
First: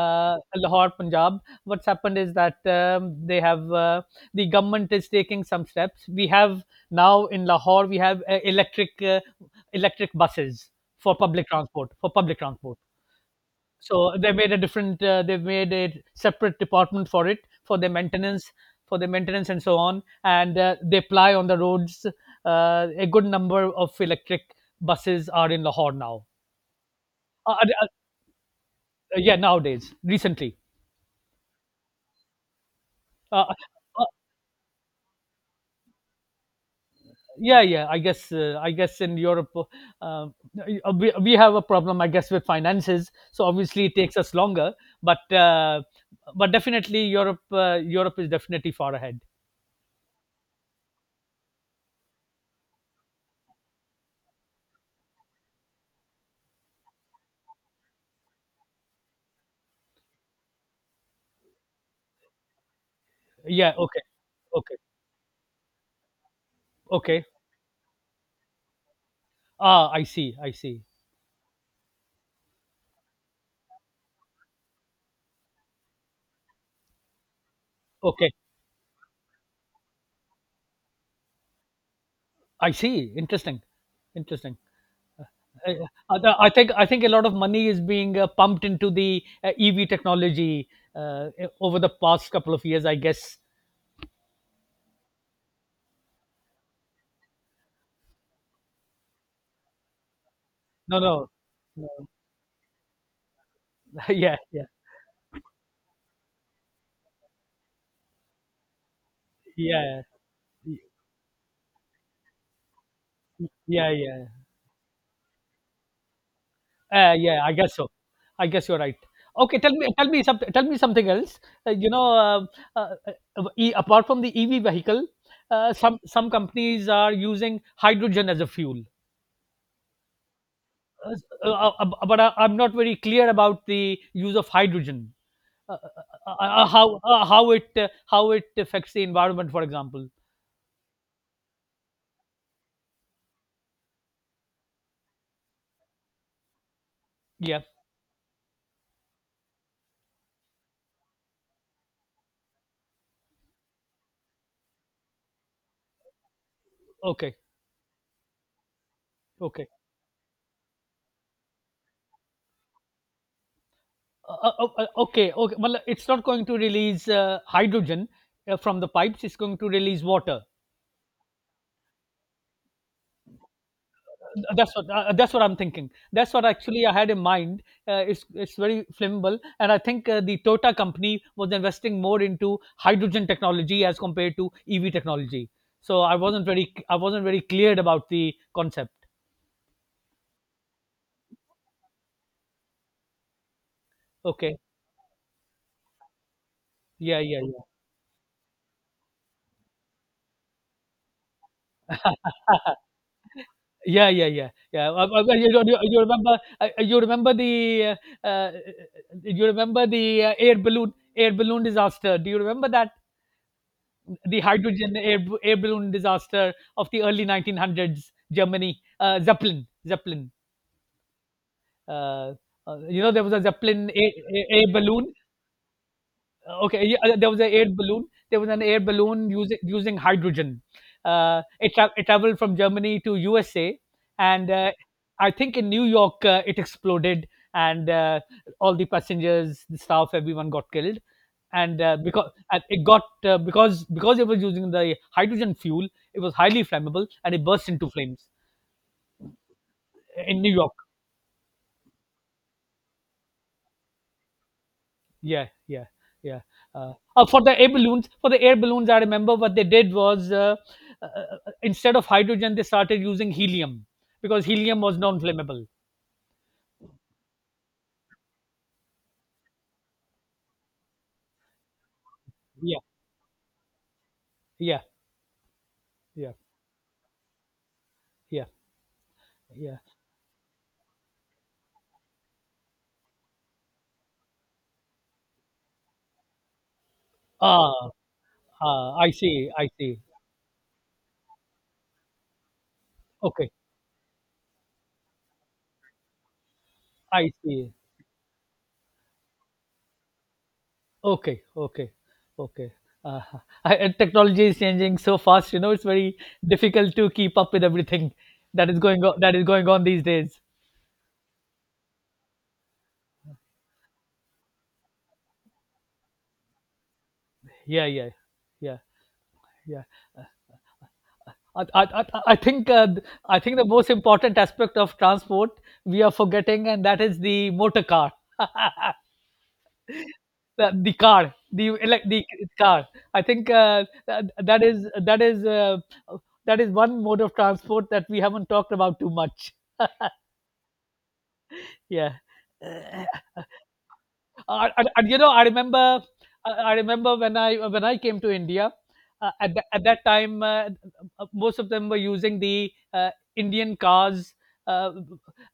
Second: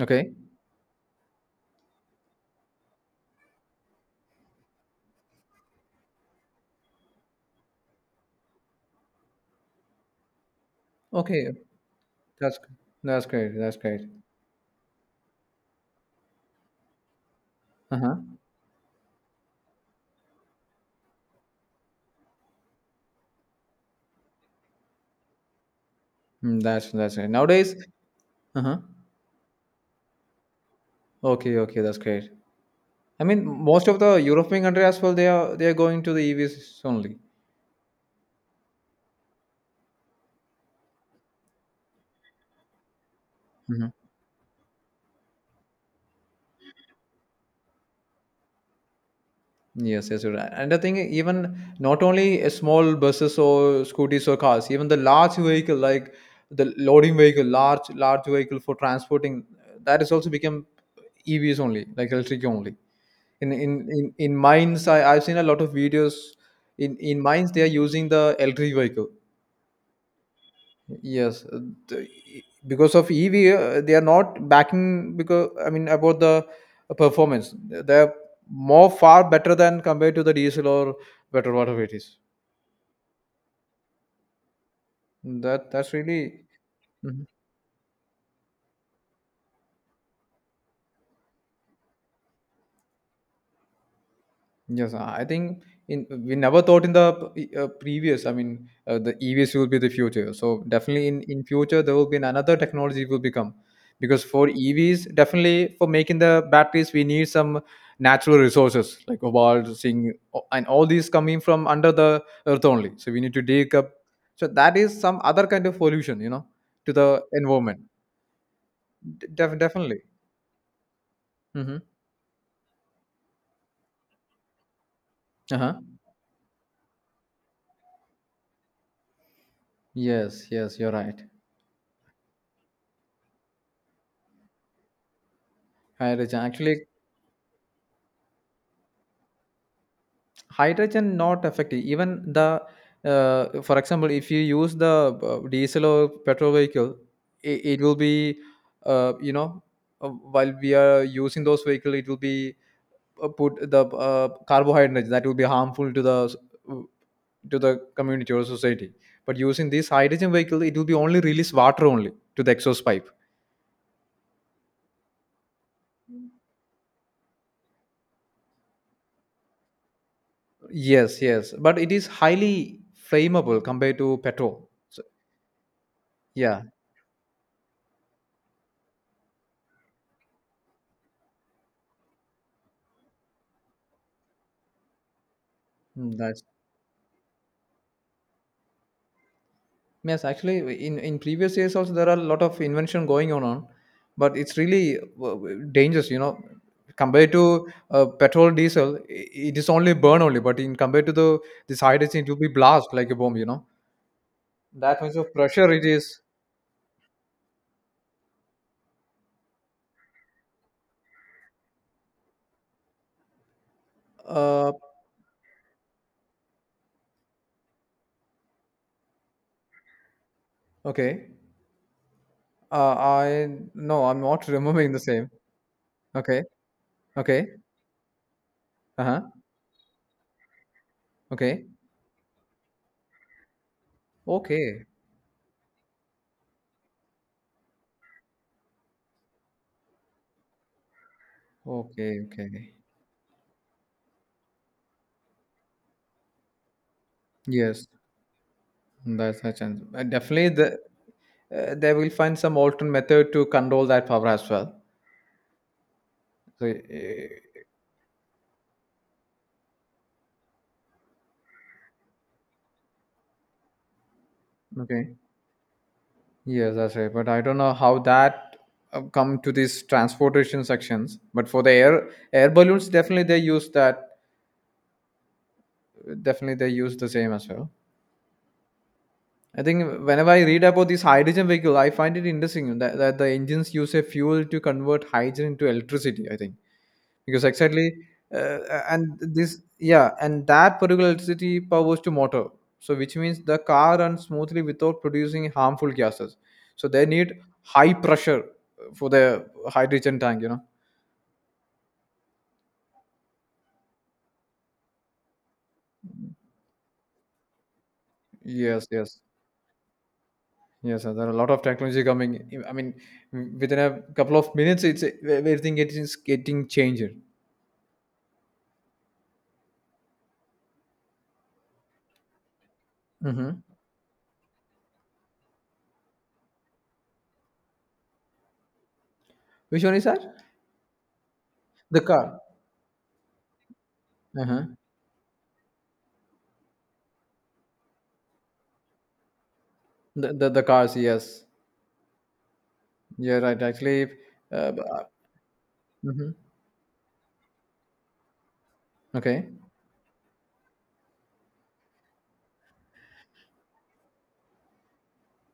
Speaker 1: Okay,
Speaker 2: Lahore, Punjab, what's happened is that they have the government is taking some steps. We have now in Lahore, we have electric electric buses for public
Speaker 1: okay,
Speaker 2: transport. For public
Speaker 1: that's
Speaker 2: transport,
Speaker 1: that's great, that's great.
Speaker 2: so they made a different. They've made a separate department for it
Speaker 1: Uh-huh.
Speaker 2: for their maintenance and so on. And they ply on the roads. A good number of electric buses are in Lahore now.
Speaker 1: Mm, that's right
Speaker 2: Uh, uh,
Speaker 1: nowadays.
Speaker 2: uh,
Speaker 1: Uh-huh.
Speaker 2: yeah, nowadays, recently.
Speaker 1: Okay, okay, that's great. I
Speaker 2: Uh,
Speaker 1: mean most of
Speaker 2: uh,
Speaker 1: the European country as well, they are going to the EVs only.
Speaker 2: yeah, yeah. I guess. I guess in Europe, uh, uh, we have a problem. I guess with finances. So obviously, it takes us longer. But uh, but definitely, Europe. Europe is definitely far ahead.
Speaker 1: Yes, yes, you're right. And I think even not only small buses or scooters or cars, even the large vehicle like the loading vehicle, large vehicle for transporting, that is also become EVs only, like electric only. In in
Speaker 2: Yeah. Okay.
Speaker 1: in, in
Speaker 2: Okay.
Speaker 1: mines, I've seen a lot of videos. In
Speaker 2: Okay.
Speaker 1: mines, they are using the electric vehicle.
Speaker 2: Ah, I see, I see.
Speaker 1: Yes, the, because of EV, they are not backing because I mean about the performance. They're
Speaker 2: Okay,
Speaker 1: more far better than compared to the diesel or petrol whatever it is.
Speaker 2: I see. Interesting, interesting.
Speaker 1: That
Speaker 2: Uh,
Speaker 1: that's really.
Speaker 2: I think a
Speaker 1: Mm-hmm.
Speaker 2: lot of money is being pumped into the EV technology over the past couple of years, I guess.
Speaker 1: Yes, I think in we never thought in the previous. I mean, the EVs will be the future. So
Speaker 2: No,
Speaker 1: definitely
Speaker 2: no,
Speaker 1: in future
Speaker 2: no.
Speaker 1: there will be another technology will become
Speaker 2: <laughs>
Speaker 1: because
Speaker 2: Yeah,
Speaker 1: for
Speaker 2: yeah,
Speaker 1: EVs definitely for making the batteries we need some natural resources like cobalt,
Speaker 2: yeah,
Speaker 1: zinc, and all these coming from under the earth only. So we need to dig up.
Speaker 2: yeah, yeah.
Speaker 1: So that is some other kind of pollution, you know, to the
Speaker 2: Yeah, I guess
Speaker 1: environment.
Speaker 2: so. I guess you're right. Okay,
Speaker 1: Definitely.
Speaker 2: tell me something. Tell me something else.
Speaker 1: Mm-hmm.
Speaker 2: You know, uh, uh, apart from the EV vehicle,
Speaker 1: Uh huh.
Speaker 2: some companies are using hydrogen as a fuel.
Speaker 1: Yes, yes, you're
Speaker 2: Uh,
Speaker 1: right.
Speaker 2: but I'm not very clear about the use of hydrogen. Uh,
Speaker 1: Hi, Richa. Actually,
Speaker 2: how it affects the environment, for example.
Speaker 1: hydrogen not effective even the for example if you use the diesel or petrol vehicle, it,
Speaker 2: Yeah.
Speaker 1: it will be you know while we are using those vehicle it will be put the carbohydrates that will be harmful to the
Speaker 2: Okay.
Speaker 1: to the community or society, but
Speaker 2: Okay.
Speaker 1: using this hydrogen vehicle it will be only release water only to the exhaust pipe.
Speaker 2: Okay. Okay. Well, it's not going to release hydrogen from the pipes. It's going to release water.
Speaker 1: Yes, yes, but it is highly flammable compared to petrol.
Speaker 2: That's what
Speaker 1: So,
Speaker 2: that's what I'm thinking, that's what
Speaker 1: yeah.
Speaker 2: actually I had in mind. It's very flammable, and I think the Toyota company was investing more into hydrogen technology as compared to EV technology. So I
Speaker 1: Mm, that's
Speaker 2: wasn't very, I wasn't very cleared about the concept.
Speaker 1: yes, actually, in previous years also there are a lot of invention going on but it's
Speaker 2: Okay,
Speaker 1: really dangerous. You know,
Speaker 2: yeah,
Speaker 1: compared
Speaker 2: yeah,
Speaker 1: to
Speaker 2: yeah,
Speaker 1: petrol, diesel, it is only burn only. But in compared to the this hydrogen, it will be blast
Speaker 2: <laughs>
Speaker 1: like a bomb. You know,
Speaker 2: yeah, yeah, yeah, yeah.
Speaker 1: that much of
Speaker 2: Well, you,
Speaker 1: pressure
Speaker 2: you,
Speaker 1: it
Speaker 2: you
Speaker 1: is.
Speaker 2: remember? You remember the? Uh, uh, you remember the air balloon disaster? Do you remember that? The
Speaker 1: Uh,
Speaker 2: hydrogen air, air balloon disaster of the early 1900s, Germany, Zeppelin, Zeppelin.
Speaker 1: okay.
Speaker 2: Uh, you know, there was a
Speaker 1: I
Speaker 2: Zeppelin
Speaker 1: no, I'm not <laughs>
Speaker 2: air
Speaker 1: remembering the
Speaker 2: balloon.
Speaker 1: same. Okay.
Speaker 2: Okay, yeah, there was
Speaker 1: Okay.
Speaker 2: an air balloon. There was an air
Speaker 1: Uh huh.
Speaker 2: balloon using hydrogen.
Speaker 1: Okay.
Speaker 2: It traveled from Germany to USA, and
Speaker 1: Okay.
Speaker 2: I think in New York it exploded, and all the passengers, the staff, everyone got killed. And
Speaker 1: Okay.
Speaker 2: because and
Speaker 1: Okay.
Speaker 2: it got because it was using the hydrogen fuel, it was highly flammable, and it burst
Speaker 1: Yes,
Speaker 2: into flames
Speaker 1: that's a chance.
Speaker 2: in
Speaker 1: Definitely
Speaker 2: New York.
Speaker 1: the they will find some alternate method to control that power as well.
Speaker 2: Yeah, yeah, yeah.
Speaker 1: So
Speaker 2: Oh, for the air balloons, for the air balloons, I remember what they did was uh, uh, instead of hydrogen, they started using helium because helium was
Speaker 1: okay,
Speaker 2: non-flammable.
Speaker 1: yes, that's right, but I don't know how that come to these transportation sections, but for the air air
Speaker 2: Yeah,
Speaker 1: balloons definitely they use that,
Speaker 2: yeah, yeah,
Speaker 1: definitely they use the same as well.
Speaker 2: yeah,
Speaker 1: I
Speaker 2: yeah.
Speaker 1: think whenever I read about this hydrogen vehicle I find it interesting that, that the engines use a fuel to convert hydrogen into electricity, I think, because exactly
Speaker 2: Ah, ah, I
Speaker 1: and
Speaker 2: see,
Speaker 1: this
Speaker 2: I see.
Speaker 1: yeah and that particular electricity powers to motor, so which means
Speaker 2: Okay,
Speaker 1: the car runs smoothly without producing harmful gases, so they
Speaker 2: I
Speaker 1: need
Speaker 2: see.
Speaker 1: high pressure for the hydrogen tank, you know.
Speaker 2: Okay, okay, okay. Uh, I, technology is changing so fast. You know, it's very difficult to keep up with everything that is
Speaker 1: Yes,
Speaker 2: going
Speaker 1: yes.
Speaker 2: on, that is going on these days.
Speaker 1: Yes sir. There are a lot of technology coming, I mean within a couple of minutes it's everything is getting changed.
Speaker 2: Yeah, yeah, yeah, yeah. I, I, I I think uh, I think
Speaker 1: Hmm.
Speaker 2: the most important aspect of transport we are forgetting, and that is the motor car, <laughs>
Speaker 1: Which one is that?
Speaker 2: the car, the
Speaker 1: The
Speaker 2: elec the
Speaker 1: car.
Speaker 2: car. I think that
Speaker 1: Uh-huh.
Speaker 2: is that is one mode of transport that we haven't talked about too much.
Speaker 1: The cars. Yes.
Speaker 2: Yeah.
Speaker 1: Yeah. Right. Actually. Uh,
Speaker 2: And, you know, I remember,
Speaker 1: mhm.
Speaker 2: I remember when I came to India.
Speaker 1: Okay.
Speaker 2: At that time, most of them were using the Indian cars, uh,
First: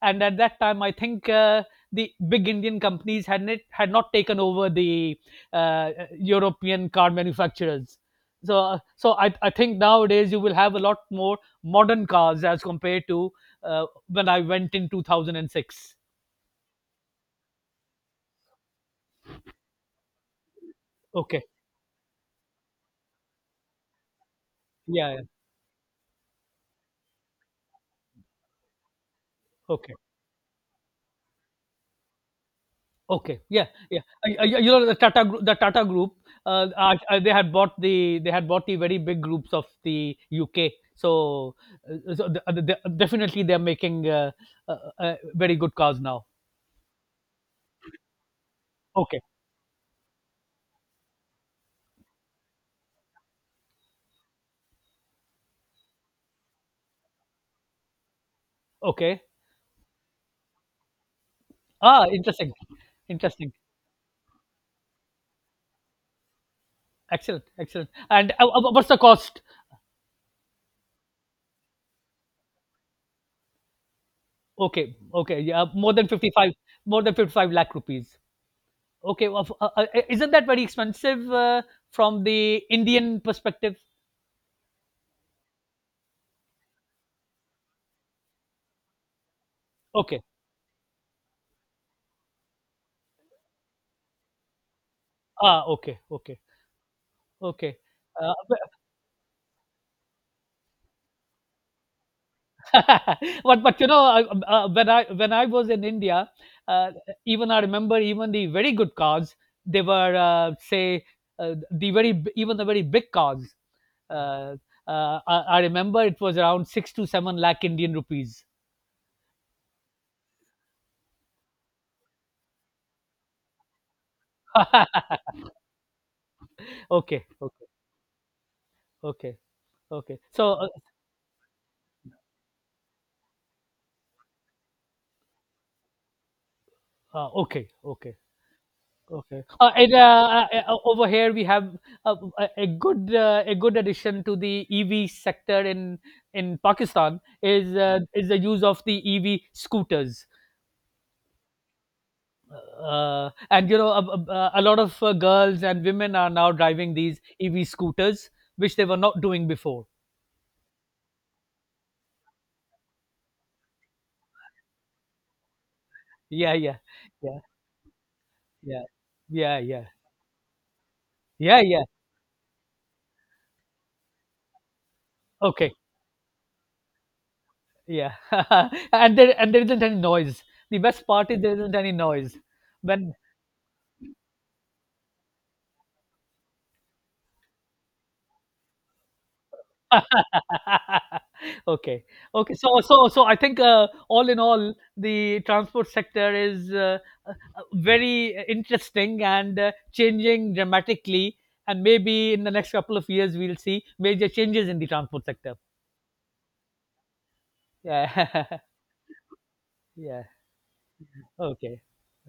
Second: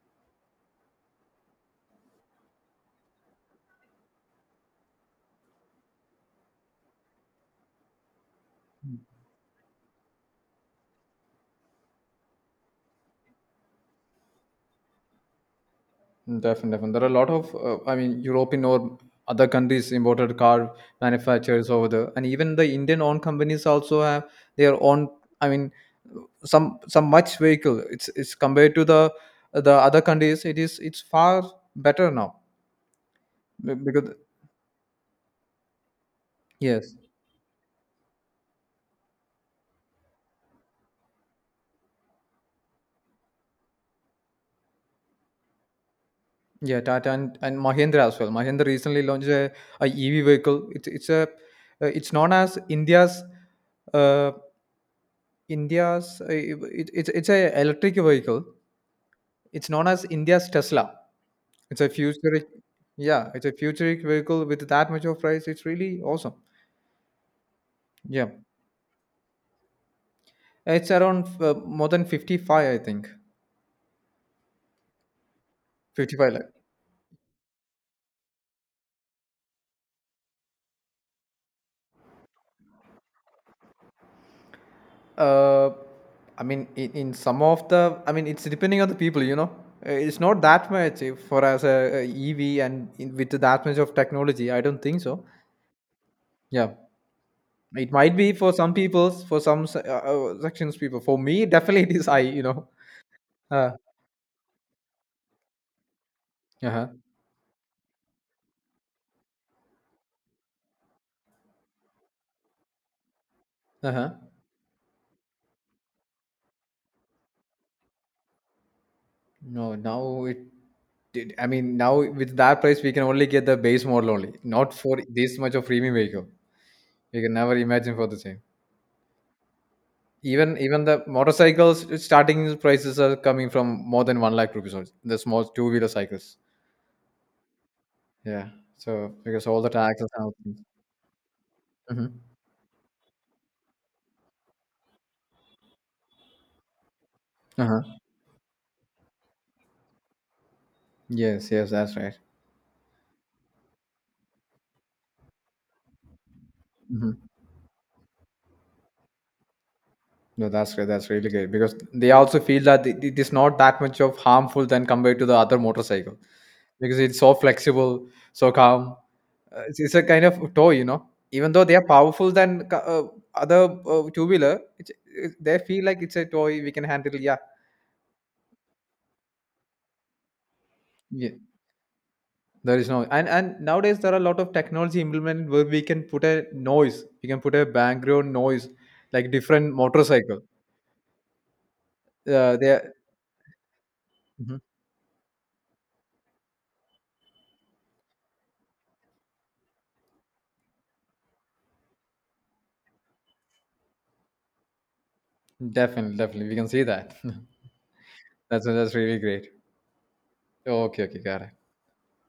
Speaker 2: and at that time, I think the big Indian companies had not taken over the uh, European car manufacturers. So, so I think nowadays you will have a lot more modern cars as compared to when I went in 2006.
Speaker 1: Definitely, definitely. There are a lot of, I mean, European or other countries imported car
Speaker 2: Okay.
Speaker 1: manufacturers over there, and even the Indian-owned companies also have their own.
Speaker 2: Yeah, yeah.
Speaker 1: I mean, some much vehicle. It's compared to the
Speaker 2: Okay.
Speaker 1: other countries. It is it's far better now.
Speaker 2: Okay. Yeah, yeah.
Speaker 1: Because
Speaker 2: You know, the Tata Group,
Speaker 1: yes,
Speaker 2: they had bought the they had bought the very big groups of the UK. So, so definitely they're making very good cars now.
Speaker 1: yeah, Tata and Mahindra as well. Mahindra recently
Speaker 2: Okay.
Speaker 1: launched a, EV vehicle. It's a it's known as India's uh, India's it's a electric vehicle.
Speaker 2: Okay.
Speaker 1: It's known as India's Tesla. It's a
Speaker 2: Ah,
Speaker 1: futuristic,
Speaker 2: interesting.
Speaker 1: yeah, it's a
Speaker 2: Interesting.
Speaker 1: futuristic vehicle with that much of price. It's really awesome.
Speaker 2: Excellent. Excellent.
Speaker 1: Yeah,
Speaker 2: And what's the cost?
Speaker 1: it's around more than 55, I think.
Speaker 2: Okay. Okay. Yeah, more than
Speaker 1: 55 lakh.
Speaker 2: 55, more than 55 lakh rupees. Okay. Well, isn't that very expensive from the Indian perspective?
Speaker 1: Uh, I mean, in some of the, I mean, it's depending on the people, you know. It's
Speaker 2: Okay.
Speaker 1: not that much if for as a, EV and in, with that much of technology. I don't think so.
Speaker 2: Ah, okay, okay.
Speaker 1: Yeah,
Speaker 2: Okay.
Speaker 1: it might be for
Speaker 2: But
Speaker 1: some people, for some sections people. For me, <laughs> definitely it is high, you know.
Speaker 2: <laughs>
Speaker 1: Uh,
Speaker 2: but you know when I was in India,
Speaker 1: uh huh.
Speaker 2: uh, even I remember even the very good cars. They were say the even the very big cars.
Speaker 1: Uh huh.
Speaker 2: Uh, I remember it was around 6 to 7 lakh Indian rupees.
Speaker 1: No, now it. I mean, now with that price, we can only get the base model only. Not for
Speaker 2: <laughs>
Speaker 1: this much of premium vehicle. We
Speaker 2: Okay,
Speaker 1: can never
Speaker 2: okay,
Speaker 1: imagine for the same.
Speaker 2: okay, okay. So
Speaker 1: Even even the motorcycles starting prices are coming from more than one lakh rupees. Also, the small two wheeler cycles.
Speaker 2: okay, okay.
Speaker 1: Yeah. So
Speaker 2: Okay.
Speaker 1: because all the
Speaker 2: And
Speaker 1: taxes and all things.
Speaker 2: over here we have a,
Speaker 1: Hmm.
Speaker 2: a good addition to the EV sector in Pakistan
Speaker 1: Uh-huh.
Speaker 2: is the use of the EV scooters.
Speaker 1: Yes. Yes. That's right.
Speaker 2: And you know a lot of girls and women are now driving
Speaker 1: Hmm.
Speaker 2: these EV scooters, which they were not doing before.
Speaker 1: No, that's great. That's really great because they also feel that it is not that much of harmful than compared to the other motorcycle,
Speaker 2: Yeah, yeah,
Speaker 1: because it's so
Speaker 2: yeah,
Speaker 1: flexible, so calm.
Speaker 2: yeah, yeah, yeah,
Speaker 1: It's a kind of toy, you know. Even
Speaker 2: yeah,
Speaker 1: though they are
Speaker 2: yeah.
Speaker 1: powerful than other two wheeler, they
Speaker 2: Okay,
Speaker 1: feel like it's a toy we can handle. Yeah,
Speaker 2: yeah. <laughs> and there isn't any noise. The best
Speaker 1: yeah.
Speaker 2: part is there isn't any noise
Speaker 1: There is no,
Speaker 2: when
Speaker 1: and and nowadays there are a lot of technology implemented where we can put a noise. We can put a background noise, like different motorcycle.
Speaker 2: <laughs> Okay. Okay.
Speaker 1: They
Speaker 2: So
Speaker 1: are,
Speaker 2: so so I think, all in
Speaker 1: mhm.
Speaker 2: all, the transport sector is, very interesting and, changing dramatically, and maybe in the next couple of years, we'll see major changes in the transport sector.
Speaker 1: Definitely, definitely we can see that. <laughs>
Speaker 2: Yeah.
Speaker 1: that's
Speaker 2: <laughs>
Speaker 1: that's really great.
Speaker 2: Yeah.
Speaker 1: Okay, okay, got it.
Speaker 2: Okay.